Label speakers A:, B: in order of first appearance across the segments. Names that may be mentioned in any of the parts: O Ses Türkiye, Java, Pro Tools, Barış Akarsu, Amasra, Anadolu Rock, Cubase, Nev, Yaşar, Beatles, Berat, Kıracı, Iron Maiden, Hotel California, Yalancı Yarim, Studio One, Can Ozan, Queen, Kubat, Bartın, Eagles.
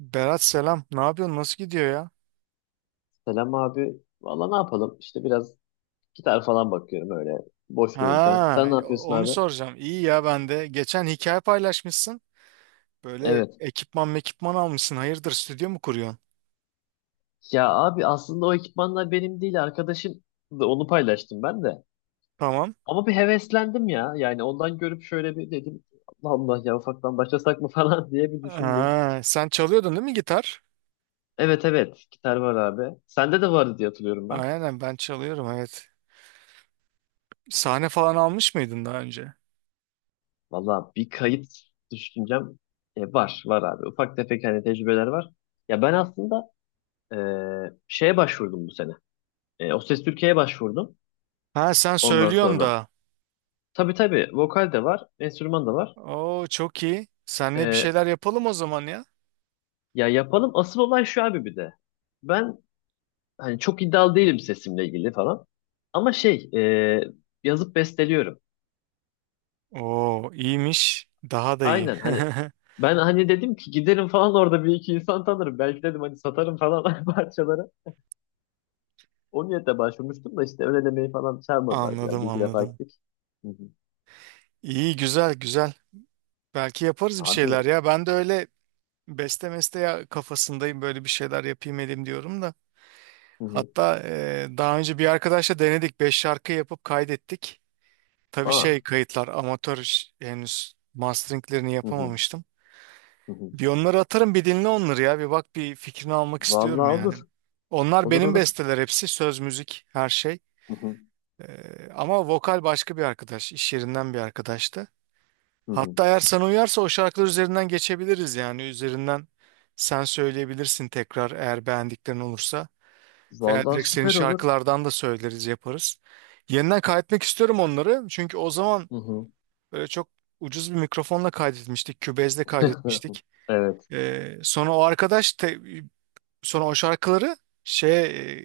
A: Berat selam. Ne yapıyorsun? Nasıl gidiyor ya?
B: Selam abi. Valla ne yapalım? İşte biraz gitar falan bakıyorum öyle boş dururken. Sen
A: Ha,
B: ne yapıyorsun
A: onu
B: abi?
A: soracağım. İyi ya ben de. Geçen hikaye paylaşmışsın. Böyle
B: Evet.
A: ekipman mekipman almışsın. Hayırdır stüdyo mu kuruyorsun?
B: Ya abi aslında o ekipmanlar benim değil arkadaşım da onu paylaştım ben de.
A: Tamam.
B: Ama bir heveslendim ya. Yani ondan görüp şöyle bir dedim Allah Allah ya ufaktan başlasak mı falan diye bir düşündüm.
A: Ha, sen çalıyordun değil mi gitar?
B: Evet evet gitar var abi. Sende de vardı diye hatırlıyorum ben.
A: Aynen ben çalıyorum evet. Sahne falan almış mıydın daha önce?
B: Valla bir kayıt düşüncem var var abi. Ufak tefek hani tecrübeler var. Ya ben aslında e, şeye başvurdum bu sene. O Ses Türkiye'ye başvurdum
A: Ha, sen
B: ondan
A: söylüyorsun
B: sonra.
A: da.
B: Tabii tabii vokal de var, enstrüman da var.
A: Oo çok iyi. Seninle bir
B: E,
A: şeyler yapalım o zaman ya.
B: Ya yapalım. Asıl olay şu abi bir de. Ben hani çok iddialı değilim sesimle ilgili falan. Ama şey e, yazıp besteliyorum.
A: Oo iyiymiş. Daha da iyi.
B: Aynen hani ben hani dedim ki giderim falan orada bir iki insan tanırım. Belki dedim hani satarım falan parçaları. O niyetle başvurmuştum da işte ön elemeyi falan çağırmadılar. Yani
A: Anladım,
B: bir iki defa
A: anladım.
B: gittik. Hı hı.
A: İyi, güzel güzel. Belki yaparız bir
B: Abi
A: şeyler ya. Ben de öyle beste meste ya kafasındayım, böyle bir şeyler yapayım edeyim diyorum da.
B: hı hı.
A: Hatta daha önce bir arkadaşla denedik. Beş şarkı yapıp kaydettik. Tabii şey,
B: Aa.
A: kayıtlar amatör henüz masteringlerini
B: Hı hı.
A: yapamamıştım.
B: Hı hı.
A: Bir onları atarım, bir dinle onları ya. Bir bak, bir fikrini almak istiyorum
B: Vallahi
A: yani.
B: olur.
A: Onlar
B: Olur
A: benim
B: olur.
A: besteler hepsi. Söz, müzik, her şey.
B: Hı hı.
A: Ama vokal başka bir arkadaş, iş yerinden bir arkadaştı.
B: Hı hı.
A: Hatta eğer sana uyarsa o şarkılar üzerinden geçebiliriz, yani üzerinden sen söyleyebilirsin tekrar, eğer beğendiklerin olursa, veya
B: Vallahi
A: direkt senin
B: süper olur.
A: şarkılardan da söyleriz yaparız. Yeniden kaydetmek istiyorum onları, çünkü o zaman
B: Hı hı.
A: böyle çok ucuz bir mikrofonla kaydetmiştik, kübezle kaydetmiştik.
B: Evet.
A: Sonra o arkadaş sonra o şarkıları şey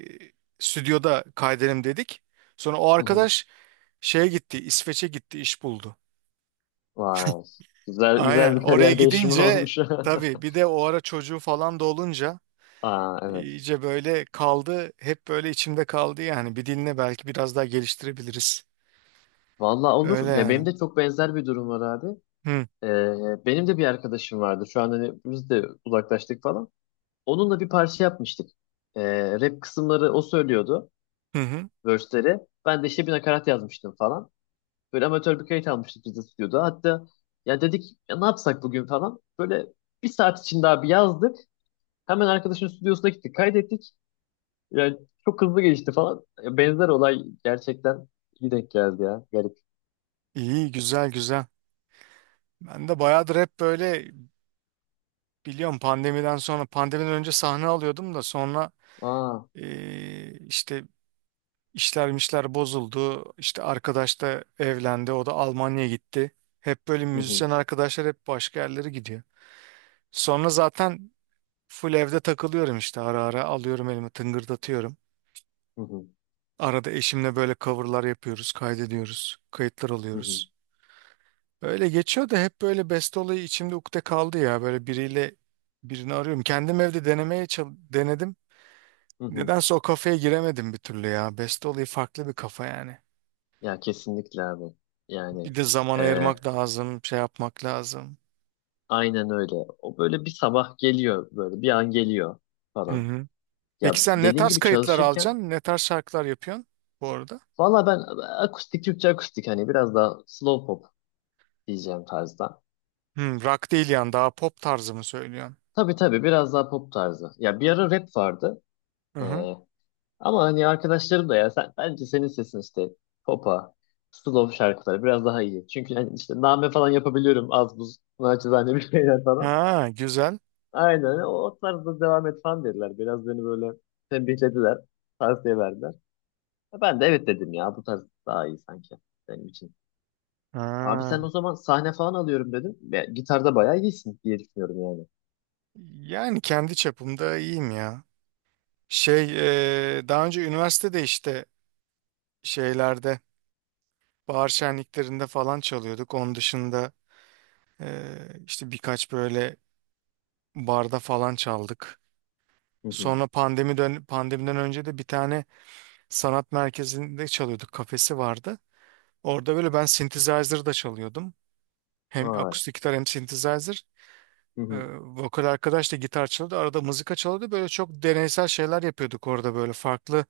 A: e, stüdyoda kaydedelim dedik. Sonra o
B: Hı hı.
A: arkadaş şeye gitti, İsveç'e gitti, iş buldu.
B: Vay. Güzel
A: Aynen.
B: güzel bir
A: Oraya
B: kariyer değişimi
A: gidince
B: olmuş.
A: tabii bir de o ara çocuğu falan da olunca
B: Aa, evet.
A: iyice böyle kaldı. Hep böyle içimde kaldı yani. Bir diline belki biraz daha geliştirebiliriz.
B: Vallahi
A: Öyle
B: olur. Ya benim
A: yani.
B: de çok benzer bir durum var abi.
A: Hı
B: Benim de bir arkadaşım vardı. Şu an hani biz de uzaklaştık falan. Onunla bir parça yapmıştık. Rap kısımları o söylüyordu.
A: hı. Hı.
B: Verse'leri. Ben de işte bir nakarat yazmıştım falan. Böyle amatör bir kayıt almıştık biz de stüdyoda. Hatta ya dedik ya ne yapsak bugün falan. Böyle bir saat içinde abi yazdık. Hemen arkadaşın stüdyosuna gittik, kaydettik. Yani çok hızlı gelişti falan. Ya Benzer olay gerçekten iyi denk geldi ya. Garip.
A: İyi, güzel güzel. Ben de bayağıdır hep böyle, biliyorum, pandemiden önce sahne alıyordum da sonra
B: Aa.
A: işte işler mişler bozuldu. İşte arkadaş da evlendi. O da Almanya'ya gitti. Hep böyle
B: Hı hı,
A: müzisyen arkadaşlar hep başka yerlere gidiyor. Sonra zaten full evde takılıyorum, işte ara ara alıyorum elime tıngırdatıyorum.
B: hı hı,
A: Arada eşimle böyle coverlar yapıyoruz, kaydediyoruz, kayıtlar
B: hı hı,
A: alıyoruz. Öyle geçiyor da hep böyle beste olayı içimde ukde kaldı ya. Böyle biriyle, birini arıyorum. Kendim evde denemeye denedim.
B: hı hı.
A: Nedense o kafaya giremedim bir türlü ya. Beste olayı farklı bir kafa yani.
B: Ya kesinlikle abi.
A: Bir
B: Yani
A: de zaman
B: e,
A: ayırmak lazım, şey yapmak lazım.
B: aynen öyle. O böyle bir sabah geliyor böyle bir an geliyor
A: Hı
B: falan.
A: hı.
B: Ya
A: Peki sen ne
B: dediğin
A: tarz
B: gibi
A: kayıtlar
B: çalışırken
A: alacaksın? Ne tarz şarkılar yapıyorsun bu arada?
B: valla ben akustik Türkçe akustik hani biraz daha slow pop diyeceğim tarzda.
A: Hı, rock değil yani, daha pop tarzı mı söylüyorsun?
B: Tabii tabii biraz daha pop tarzı. Ya bir ara rap vardı.
A: Hı
B: E,
A: hı.
B: Ama hani arkadaşlarım da ya sen bence senin sesin işte popa, slow şarkıları biraz daha iyi. Çünkü hani işte name falan yapabiliyorum az buz naçizane bir şeyler falan.
A: Ha, güzel.
B: Aynen o, o tarzda devam et falan dediler. Biraz beni böyle tembihlediler, tavsiye verdiler. Ya Ben de evet dedim ya bu tarz daha iyi sanki benim için. Abi sen
A: Ha.
B: o zaman sahne falan alıyorum dedim. Ya, gitarda bayağı iyisin diye düşünüyorum yani.
A: Yani kendi çapımda iyiyim ya. Şey, daha önce üniversitede işte şeylerde, bahar şenliklerinde falan çalıyorduk. Onun dışında işte birkaç böyle barda falan çaldık.
B: Hı hı.
A: Sonra pandemiden önce de bir tane sanat merkezinde çalıyorduk. Kafesi vardı. Orada böyle ben synthesizer da çalıyordum. Hem
B: Vay.
A: akustik gitar hem synthesizer.
B: Hı
A: Ee,
B: hı.
A: vokal arkadaş da gitar çalıyordu. Arada mızıka çalıyordu. Böyle çok deneysel şeyler yapıyorduk orada, böyle farklı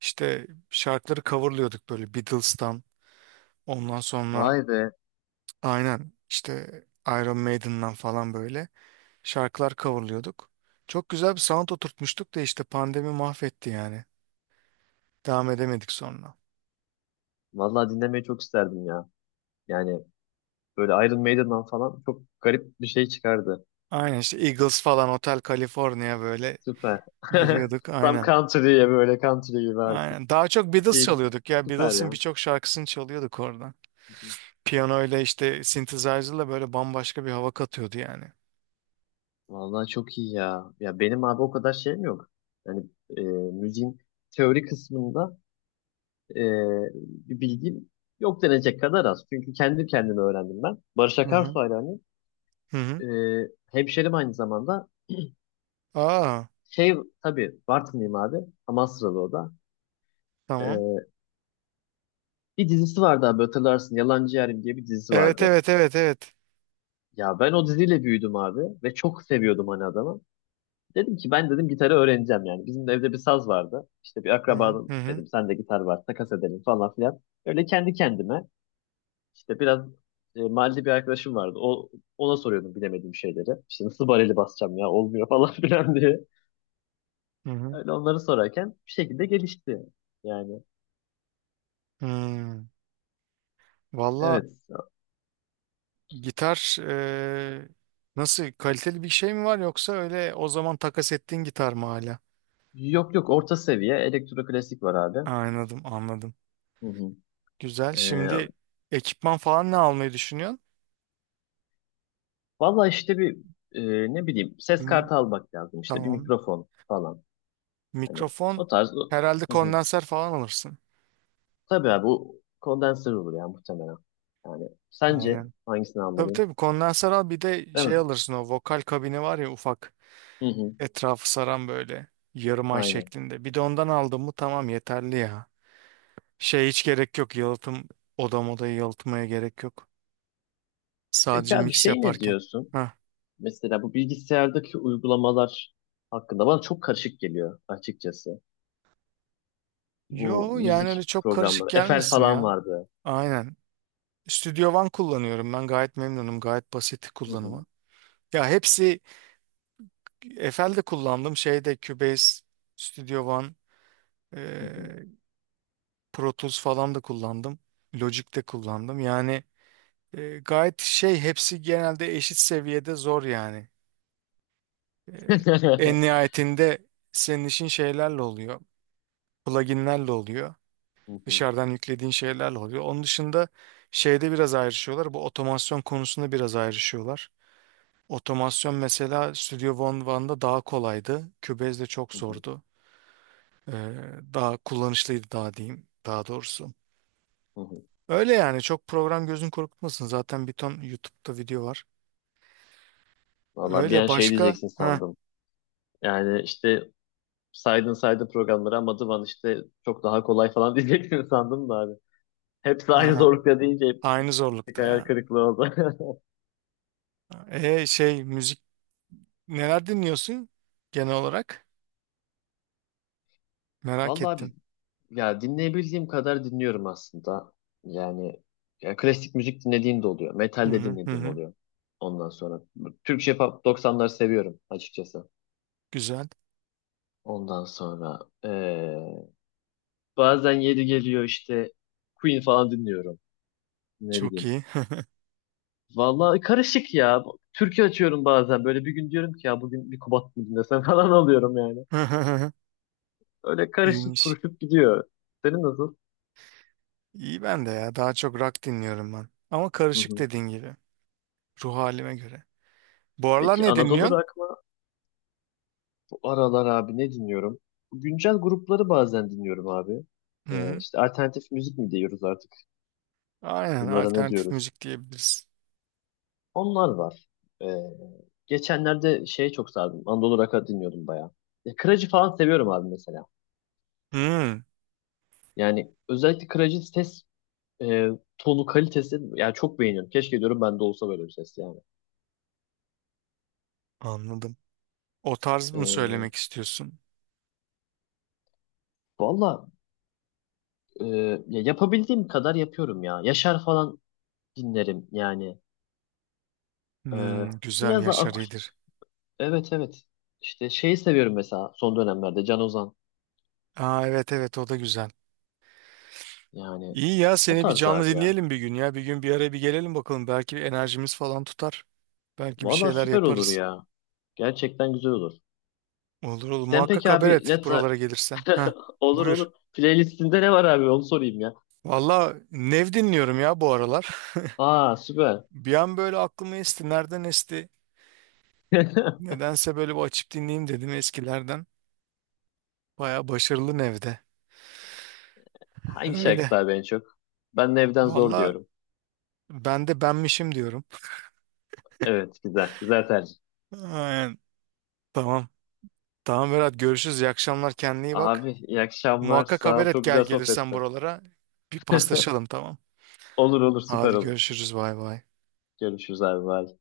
A: işte şarkıları coverlıyorduk, böyle Beatles'tan. Ondan sonra
B: Vay be.
A: aynen işte Iron Maiden'dan falan böyle şarkılar coverlıyorduk. Çok güzel bir sound oturtmuştuk da işte pandemi mahvetti yani. Devam edemedik sonra.
B: Vallahi dinlemeyi çok isterdim ya. Yani Böyle Iron Maiden'dan falan çok garip bir şey çıkardı.
A: Aynen işte Eagles falan, Hotel California, böyle
B: Süper.
A: giriyorduk
B: Tam
A: aynen.
B: country'ye böyle country gibi artık.
A: Aynen. Daha çok Beatles
B: Chill.
A: çalıyorduk ya.
B: Süper
A: Beatles'ın
B: ya.
A: birçok şarkısını çalıyorduk orada. Piyanoyla işte synthesizer'la böyle bambaşka bir hava katıyordu yani.
B: Vallahi çok iyi ya. Ya benim abi o kadar şeyim yok. Yani müziğin teori kısmında e, bir bilgim yok denecek kadar az. Çünkü kendi kendime öğrendim ben. Barış
A: Hı
B: Akarsu
A: hı.
B: hayranıyım.
A: Hı hı.
B: E, Hemşerim aynı zamanda.
A: Aa,
B: Şey tabii Bartınlıyım abi. Amasralı o da.
A: tamam.
B: E, Bir dizisi vardı abi hatırlarsın. Yalancı Yarim diye bir dizisi
A: Evet,
B: vardı.
A: evet, evet, evet.
B: Ya ben o diziyle büyüdüm abi ve çok seviyordum hani adamı. Dedim ki ben dedim gitarı öğreneceğim yani. Bizim de evde bir saz vardı. İşte bir
A: Hı hı hı
B: akrabanın
A: hı.
B: dedim sende gitar var takas edelim falan filan. Öyle kendi kendime işte biraz mahalle bir arkadaşım vardı. O, ona soruyordum bilemediğim şeyleri. İşte nasıl bareli basacağım ya olmuyor falan filan diye.
A: Hı hı.
B: Öyle onları sorarken bir şekilde gelişti. Yani
A: Hmm. Valla
B: evet.
A: gitar nasıl, kaliteli bir şey mi var, yoksa öyle o zaman takas ettiğin gitar mı hala?
B: Yok yok orta seviye elektro klasik var abi.
A: Anladım, anladım.
B: Hı
A: Güzel. Şimdi
B: hı.
A: ekipman falan ne almayı düşünüyorsun?
B: Valla işte bir ne bileyim ses
A: Hmm,
B: kartı almak lazım işte bir
A: tamam.
B: mikrofon falan. Hani
A: Mikrofon
B: o tarz.
A: herhalde
B: Hı hı.
A: kondenser falan alırsın.
B: Tabii abi bu kondenser olur ya muhtemelen. Yani sence
A: Aynen.
B: hangisini
A: Tabii
B: almalıyım?
A: tabii, kondenser al, bir de
B: Değil mi?
A: şey alırsın, o vokal kabini var ya, ufak,
B: Hı hı.
A: etrafı saran, böyle yarım ay
B: Aynen.
A: şeklinde. Bir de ondan aldın mı tamam, yeterli ya. Şey, hiç gerek yok yalıtım, odayı yalıtmaya gerek yok.
B: Peki
A: Sadece
B: abi
A: mix
B: şey ne
A: yaparken.
B: diyorsun?
A: Heh.
B: Mesela bu bilgisayardaki uygulamalar hakkında bana çok karışık geliyor açıkçası. Bu
A: Yo yani öyle
B: müzik
A: çok karışık
B: programları. Efel
A: gelmesin
B: falan
A: ya.
B: vardı.
A: Aynen. Studio One kullanıyorum, ben gayet memnunum, gayet basit
B: Hı hı.
A: kullanımı. Ya hepsi, FL'de kullandım, şeyde Cubase, Studio One, e,
B: Hı hı.
A: Pro Tools falan da kullandım. Logic'te kullandım, yani gayet şey, hepsi genelde eşit seviyede zor yani. E, en nihayetinde senin işin şeylerle oluyor, pluginlerle oluyor,
B: Hı hı.
A: dışarıdan yüklediğin şeylerle oluyor. Onun dışında şeyde biraz ayrışıyorlar, bu otomasyon konusunda biraz ayrışıyorlar. Otomasyon mesela Studio One'da daha kolaydı. Cubase'de çok
B: Hı hı.
A: zordu. Ee, daha kullanışlıydı, daha diyeyim, daha doğrusu.
B: Hı hı.
A: Öyle yani, çok program gözün korkutmasın. Zaten bir ton YouTube'da video var.
B: Valla bir an
A: Öyle
B: şey
A: başka,
B: diyeceksin
A: ha.
B: sandım. Yani işte saydın saydın programları ama Dıvan işte çok daha kolay falan diyeceksin sandım da abi. Hepsi aynı
A: Ha,
B: zorlukta deyince hep
A: aynı
B: bir
A: zorlukta
B: hayal
A: ya.
B: kırıklığı oldu.
A: Şey müzik, neler dinliyorsun genel olarak? Merak
B: Vallahi
A: ettim.
B: abi ya dinleyebildiğim kadar dinliyorum aslında. Yani ya klasik müzik dinlediğim de oluyor. Metal
A: Hı
B: de
A: hı hı.
B: dinlediğim
A: Hı.
B: oluyor. Ondan sonra Türkçe pop doksanları seviyorum açıkçası.
A: Güzel.
B: Ondan sonra eee, bazen yeri geliyor işte Queen falan dinliyorum. Ne
A: Çok
B: bileyim
A: iyi.
B: Vallahi karışık ya. Türkü açıyorum bazen. Böyle bir gün diyorum ki ya bugün bir Kubat mı dinlesem falan alıyorum yani. Öyle karışık
A: İyiymiş.
B: kuruşup gidiyor. Senin nasıl?
A: İyi ben de ya. Daha çok rock dinliyorum ben. Ama
B: Hı
A: karışık,
B: hı.
A: dediğin gibi. Ruh halime göre. Bu aralar
B: Peki
A: ne
B: Anadolu
A: dinliyorsun?
B: Rock mı? Bu aralar abi ne dinliyorum? Güncel grupları bazen dinliyorum abi.
A: Hı hı.
B: İşte alternatif müzik mi diyoruz artık?
A: Aynen,
B: Bunlara ne
A: alternatif
B: diyoruz?
A: müzik diyebiliriz.
B: Onlar var. Ee, geçenlerde şeye çok sardım. Anadolu Rock'a dinliyordum bayağı. Ya, Kıracı falan seviyorum abi mesela.
A: Hı,
B: Yani özellikle Kıracı ses e, tonu kalitesi yani çok beğeniyorum. Keşke diyorum ben de olsa böyle bir ses yani.
A: anladım. O tarz mı
B: E,
A: söylemek istiyorsun?
B: Valla e, ya yapabildiğim kadar yapıyorum ya. Yaşar falan dinlerim yani. E,
A: Hı, güzel,
B: Biraz da
A: Yaşar iyidir.
B: evet evet. İşte şeyi seviyorum mesela son dönemlerde Can Ozan.
A: Aa, evet evet, o da güzel.
B: Yani
A: İyi ya,
B: o
A: seni bir
B: tarz
A: canlı
B: abi ya.
A: dinleyelim bir gün ya. Bir gün bir araya bir gelelim bakalım. Belki enerjimiz falan tutar. Belki bir
B: Valla
A: şeyler
B: süper olur
A: yaparız.
B: ya. Gerçekten güzel olur.
A: Olur olur,
B: Sen
A: muhakkak
B: peki
A: haber
B: abi
A: et
B: net
A: buralara gelirsen. Heh,
B: olur
A: buyur.
B: olur. Playlistinde ne var abi onu sorayım ya.
A: Valla Nev dinliyorum ya bu aralar.
B: Aa süper.
A: Bir an böyle aklıma esti. Nereden esti? Nedense böyle bir açıp dinleyeyim dedim eskilerden. Baya başarılı nevde.
B: Hangi
A: Öyle.
B: şarkısı abi en çok? Ben de evden zor
A: Valla
B: diyorum.
A: ben de benmişim diyorum.
B: Evet güzel. Güzel tercih.
A: Aynen. Tamam. Tamam Berat, görüşürüz. İyi akşamlar. Kendine iyi
B: Abi
A: bak.
B: iyi akşamlar.
A: Muhakkak
B: Sağ
A: haber
B: ol.
A: et,
B: Çok
A: gel
B: güzel
A: gelirsen
B: sohbetti.
A: buralara. Bir paslaşalım, tamam.
B: Olur olur süper
A: Hadi
B: olur.
A: görüşürüz. Bay bay.
B: Görüşürüz abi. Bye.